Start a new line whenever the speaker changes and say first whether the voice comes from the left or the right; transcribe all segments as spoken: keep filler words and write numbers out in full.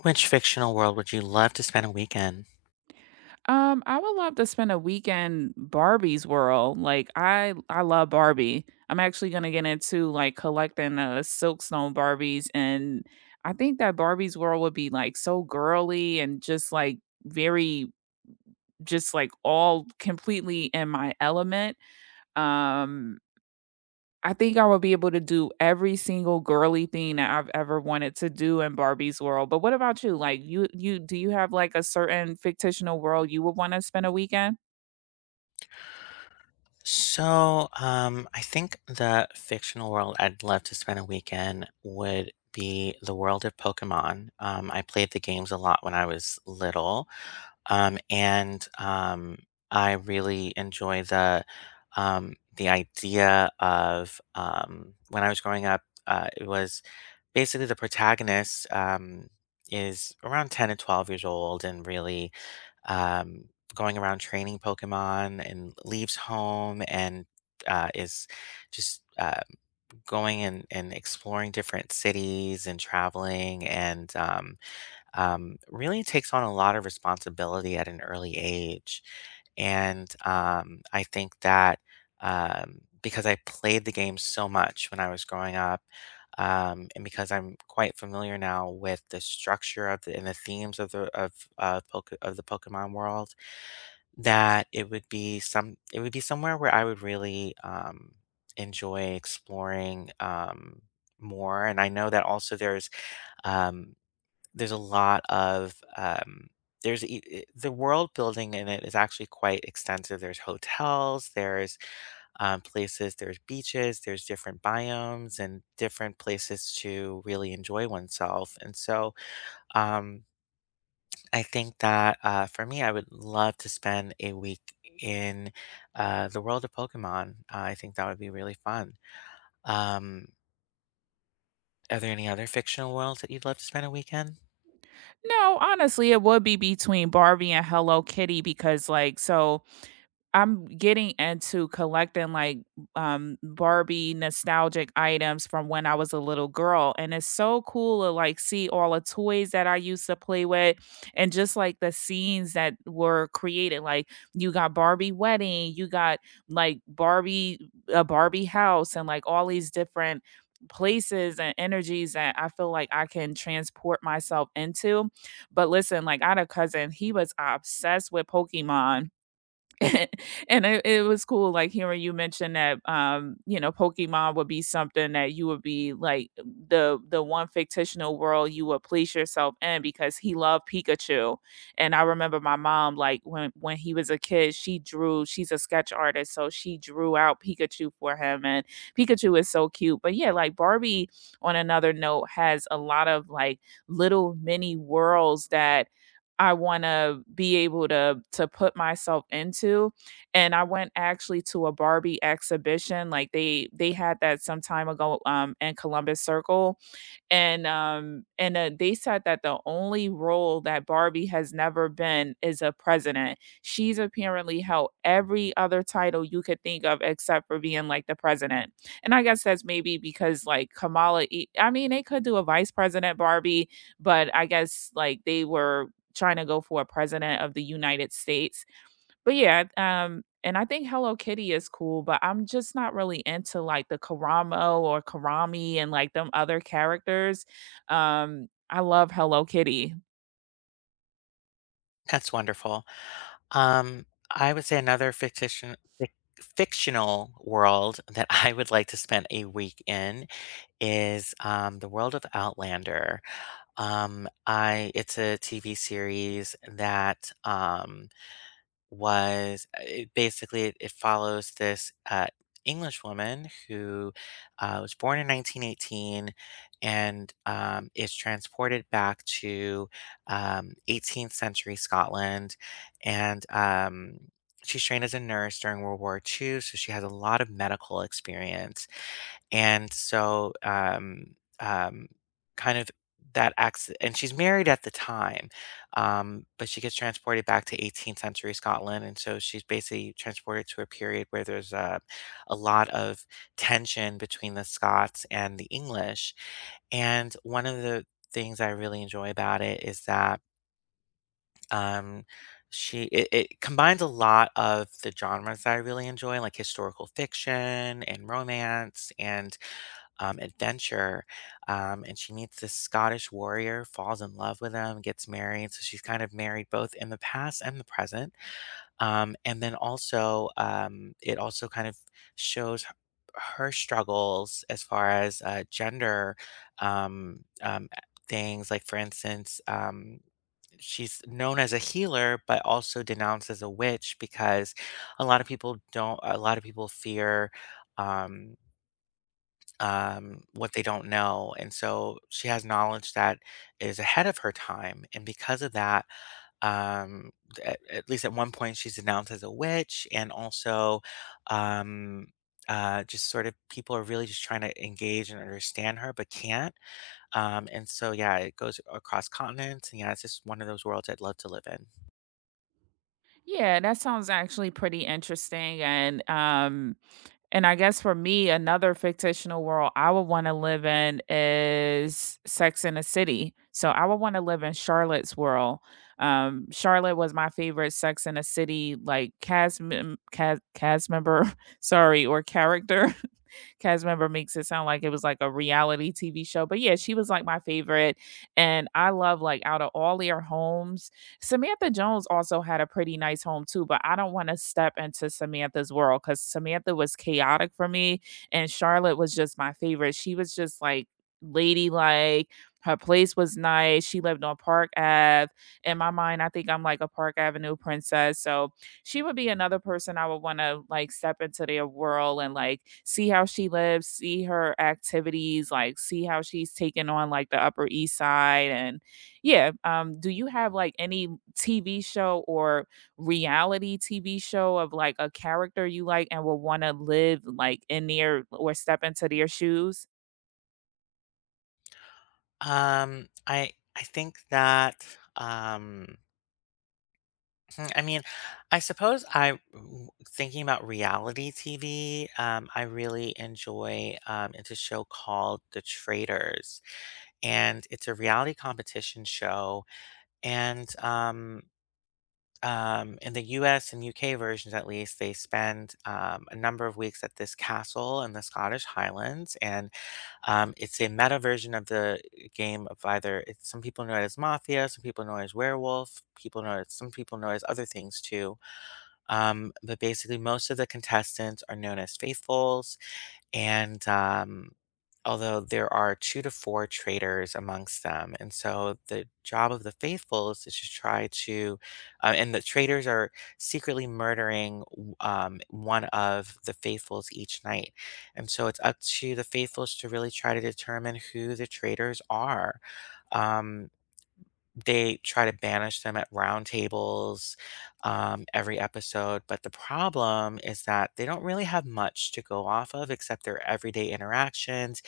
left: Which fictional world would you love to spend a week in?
right: Um, I would love to spend a weekend Barbie's world. Like I I love Barbie. I'm actually gonna get into like collecting uh Silkstone Barbies and I think that Barbie's world would be like so girly and just like very just like all completely in my element. Um I think I would be able to do every single girly thing that I've ever wanted to do in Barbie's world. But what about you? Like you you do you have like a certain fictional world you would want to spend a weekend?
left: So, um, I think the fictional world I'd love to spend a weekend would be the world of Pokemon. Um, I played the games a lot when I was little, um, and um, I really enjoy the um, the idea of um, when I was growing up. Uh, it was basically the protagonist um, is around ten to twelve years old, and really um, going around training Pokemon and leaves home and uh, is just uh, going and, and exploring different cities and traveling and um, um, really takes on a lot of responsibility at an early age. And um, I think that um, because I played the game so much when I was growing up, um, and because I'm quite familiar now with the structure of the, and the themes of the of uh, poke, of the Pokemon world, that it would be some it would be somewhere where I would really, um, enjoy exploring, um, more, and I know that also there's, um, there's a lot of, um, there's e eh the world building in it is actually quite extensive. There's hotels, there's, um, places, there's beaches, there's different biomes and different places to really enjoy oneself, and so, um I think that uh, for me, I would love to spend a week in uh, the world of Pokemon. Uh, I think that would be really fun. Um, are there any other fictional worlds that you'd love to spend a weekend?
right: No, honestly, it would be between Barbie and Hello Kitty because like so I'm getting into collecting like um Barbie nostalgic items from when I was a little girl, and it's so cool to like see all the toys that I used to play with and just like the scenes that were created, like you got Barbie wedding, you got like Barbie a Barbie house and like all these different places and energies that I feel like I can transport myself into. But listen, like I had a cousin, he was obsessed with Pokemon and it it was cool, like, hearing you mention that, um, you know, Pokemon would be something that you would be, like, the the one fictional world you would place yourself in because he loved Pikachu, and I remember my mom, like, when when he was a kid, she drew she's a sketch artist, so she drew out Pikachu for him, and Pikachu is so cute, but, yeah, like, Barbie, on another note, has a lot of, like, little mini worlds that I want to be able to to put myself into. And I went actually to a Barbie exhibition, like they they had that some time ago um in Columbus Circle, and um and uh, they said that the only role that Barbie has never been is a president. She's apparently held every other title you could think of except for being like the president. And I guess that's maybe because like Kamala E- I mean they could do a vice president Barbie, but I guess like they were trying to go for a president of the United States. But yeah, um, and I think Hello Kitty is cool, but I'm just not really into like the Karamo or Karami and like them other characters. Um, I love Hello Kitty.
left: That's wonderful. Um, I would say another fictitious, fic- fictional world that I would like to spend a week in is um, the world of Outlander. Um, I It's a T V series that um, was uh, it basically it, it follows this uh, English woman who uh, was born in nineteen eighteen and um, is transported back to um, eighteenth century Scotland, and um, she's trained as a nurse during World War two, so she has a lot of medical experience. And so, um, um, kind of that acts and she's married at the time, um, but she gets transported back to eighteenth century Scotland, and so she's basically transported to a period where there's a, a lot of tension between the Scots and the English. And one of the things I really enjoy about it is that um, she it, it combines a lot of the genres that I really enjoy, like historical fiction and romance and um, adventure. Um, and she meets this Scottish warrior, falls in love with him, gets married. So she's kind of married both in the past and the present. Um, and then also, um, it also kind of shows h- her struggles as far as uh, gender um, um, things. Like, for instance, um, she's known as a healer but also denounced as a witch because a lot of people don't a lot of people fear um um what they don't know, and so she has knowledge that is ahead of her time, and because of that um at, at least at one point she's denounced as a witch, and also um uh, just sort of people are really just trying to engage and understand her but can't, um, and so yeah, it goes across continents, and yeah, it's just one of those worlds I'd love to live in.
right: Yeah, that sounds actually pretty interesting. And um And I guess for me, another fictional world I would want to live in is Sex in the City. So I would want to live in Charlotte's world. Um, Charlotte was my favorite Sex in the City, like cast mem- cast, cast member, sorry, or character cast member makes it sound like it was like a reality T V show. But yeah, she was like my favorite. And I love like out of all their homes, Samantha Jones also had a pretty nice home too. But I don't want to step into Samantha's world because Samantha was chaotic for me. And Charlotte was just my favorite. She was just like ladylike. Her place was nice. She lived on Park Avenue. In my mind, I think I'm like a Park Avenue princess. So she would be another person I would want to like step into their world and like see how she lives, see her activities, like see how she's taking on like the Upper East Side. And yeah, um, do you have like any T V show or reality T V show of like a character you like and would want to live like in their or step into their shoes?
left: Um, I I think that um, hmm, I mean, I suppose I w- thinking about reality T V. Um, I really enjoy um, it's a show called The Traders, and it's a reality competition show. And um, um, in the U S and U K versions, at least, they spend um, a number of weeks at this castle in the Scottish Highlands, and Um, it's a meta version of the game of either it's, some people know it as mafia, some people know it as werewolf, people know it, some people know it as other things too. Um, but basically, most of the contestants are known as faithfuls, and um, although there are two to four traitors amongst them, and so the job of the faithful is to just try to uh, and the traitors are secretly murdering w- um, one of the faithfuls each night, and so it's up to the faithfuls to really try to determine who the traitors are. um, they try to banish them at round tables um, every episode. But the problem is that they don't really have much to go off of except their everyday interactions,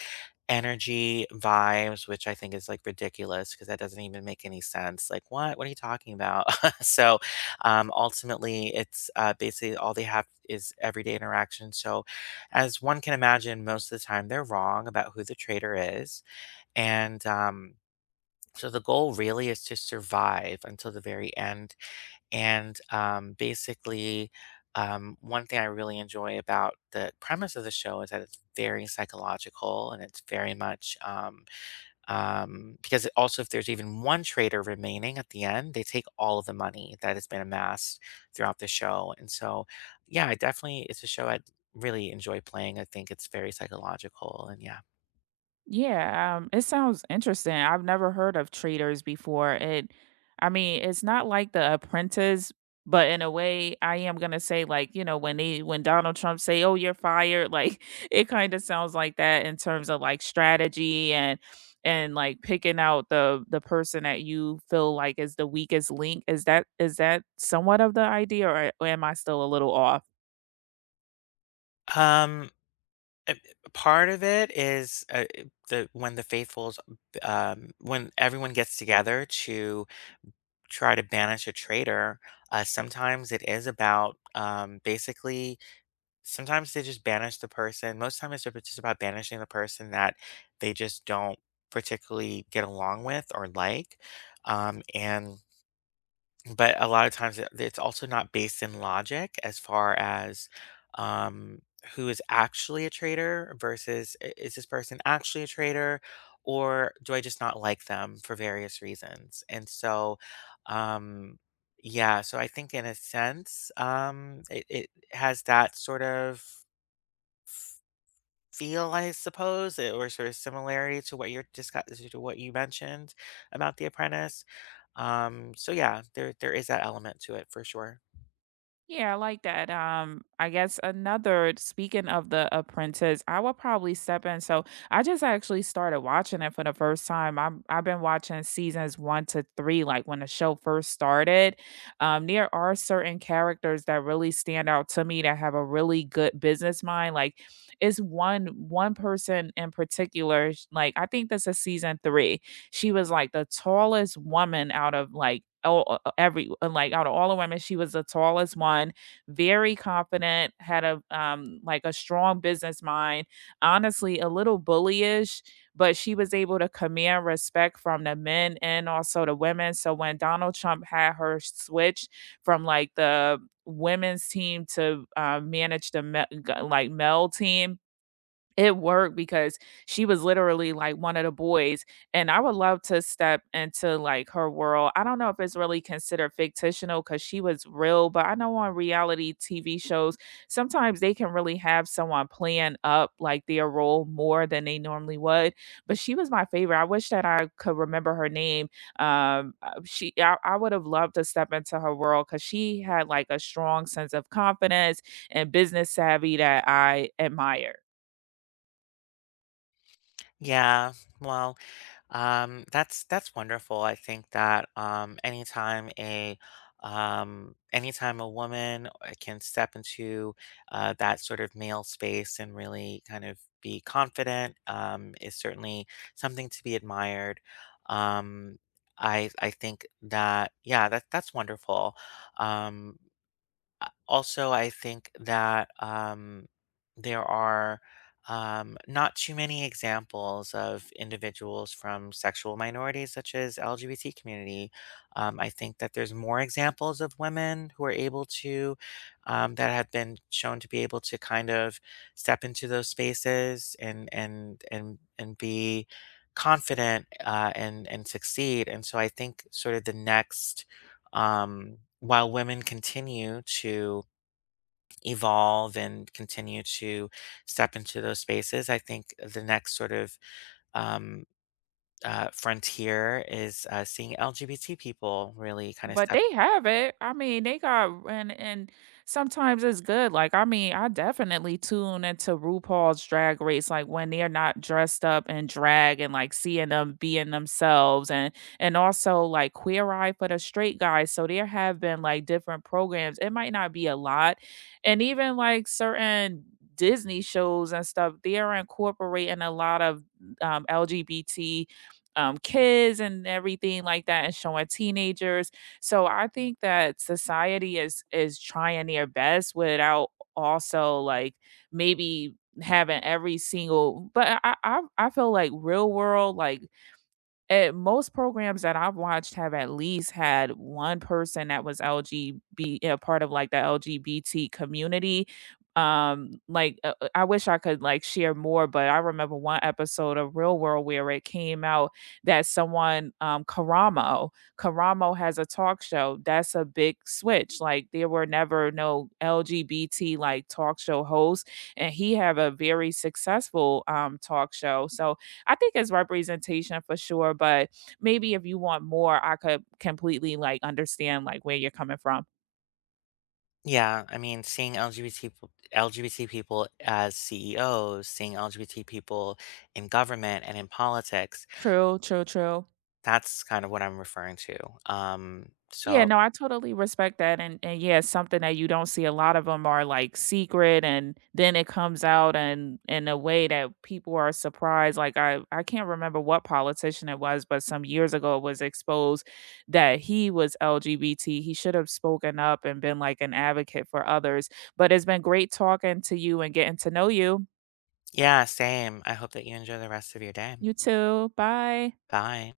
left: energy, vibes, which I think is like ridiculous because that doesn't even make any sense. Like, what? What are you talking about? so um, ultimately, it's uh, basically all they have is everyday interaction. So, as one can imagine, most of the time they're wrong about who the traitor is. And, um, so the goal really is to survive until the very end. And um, basically, um, one thing I really enjoy about the premise of the show is that it's very psychological, and it's very much um, um, because it also, if there's even one traitor remaining at the end, they take all of the money that has been amassed throughout the show. And so, yeah, I definitely, it's a show I would really enjoy playing. I think it's very psychological, and yeah.
right: Yeah, um, it sounds interesting. I've never heard of traders before. It, I mean, it's not like The Apprentice, but in a way, I am gonna say like you know when they when Donald Trump say, "Oh, you're fired," like it kind of sounds like that in terms of like strategy and and like picking out the the person that you feel like is the weakest link. Is that is that somewhat of the idea, or, or am I still a little off?
left: Um, Uh, Part of it is, uh, eh, the when the faithfuls, um when everyone gets together to try to banish a traitor, uh, sometimes it is about, um, basically sometimes they just banish the person most times it's just about banishing the person that they just don't particularly get along with or like, um, and but a lot of times it it's also not based in logic as far as, um, who is actually a traitor versus I is this person actually a traitor, or do I just not like them for various reasons? And so, um, yeah, so I think in a sense, um, it it has that sort of feel, I suppose, eh, or sort of similarity to what you're discuss to what you mentioned about The Apprentice. Um, so yeah, there there is that element to it for sure.
right: Yeah, I like that. Um, I guess another speaking of The Apprentice, I will probably step in. So I just actually started watching it for the first time. I'm I've been watching seasons one to three, like when the show first started. Um, there are certain characters that really stand out to me that have a really good business mind. Like it's one one person in particular, sh- like I think this is season three. She was like the tallest woman out of like all, uh, uh, every uh, like out of all the women, she was the tallest one. Very confident, had a um like a strong business mind. Honestly, a little bullyish, but she was able to command respect from the men and also the women. So when Donald Trump had her switch from like the women's team to uh, manage the me- g- like male team, it worked because she was literally like one of the boys, and I would love to step into like her world. I don't know if it's really considered fictional because she was real, but I know on reality T V shows, sometimes they can really have someone playing up like their role more than they normally would. But she was my favorite. I wish that I could remember her name. Um, uh, she, I, I would have loved to step into her world because she had like a strong sense of confidence and business savvy that I admired.
left: Yeah, well, um, that's that's wonderful. I think that um, anytime a um, anytime a woman uh, can step into uh, that sort of male space and really kind of be confident, um, is certainly something to be admired. Um, I I think that yeah, that that's wonderful. Um, also, I think that um, there are um, not too many examples of individuals from sexual minorities, such as L G B T community. Um, I think that there's more examples of women who are able to, um, that have been shown to be able to kind of step into those spaces, and and and and be confident, uh, and and succeed. And so I think sort of the next um, while women continue to evolve and continue to step into those spaces. I think the next sort of um, uh, frontier is uh, seeing L G B T people really kind of
right: But
left: step.
right: they have it. I mean, they got and and sometimes it's good. Like, I mean, I definitely tune into RuPaul's Drag Race, like when they're not dressed up in drag and like seeing them being themselves, and and also like Queer Eye for the straight guys. So there have been like different programs. It might not be a lot, and even like certain Disney shows and stuff. They're incorporating a lot of um, L G B T um, kids and everything like that, and showing teenagers, so I think that society is is trying their best without also like maybe having every single, but I I I I feel like real world, like at most programs that I've watched have at least had one person that was L G B a part of, like, the L G B T community. Um, like, uh, uh, I wish I could, like, share more, but I remember one episode of Real World where it came out that someone, um, Karamo Karamo has a talk show. That's a big switch. Like, there were never no L G B T, like, talk show hosts, and he have a very successful, um, talk show. So, I think it's representation for sure, but maybe if you want more, I could completely like understand like where you're coming from.
left: Yeah, I mean, seeing L G B T peop- L G B T people as C E Os, seeing L G B T people in government and in politics.
right: True, true, true.
left: That's kind of what I'm referring to. Um,
right: Yeah,
left: so
right: no, I totally respect that. And and yeah, it's something that you don't see, a lot of them are like secret and then it comes out and in a way that people are surprised. Like I I can't remember what politician it was, but some years ago it was exposed that he was L G B T. He should have spoken up and been like an advocate for others. But it's been great talking to you and getting to know you.
left: yeah, same. I hope that you enjoy the rest of your day.
right: You too. Bye.
left: Bye.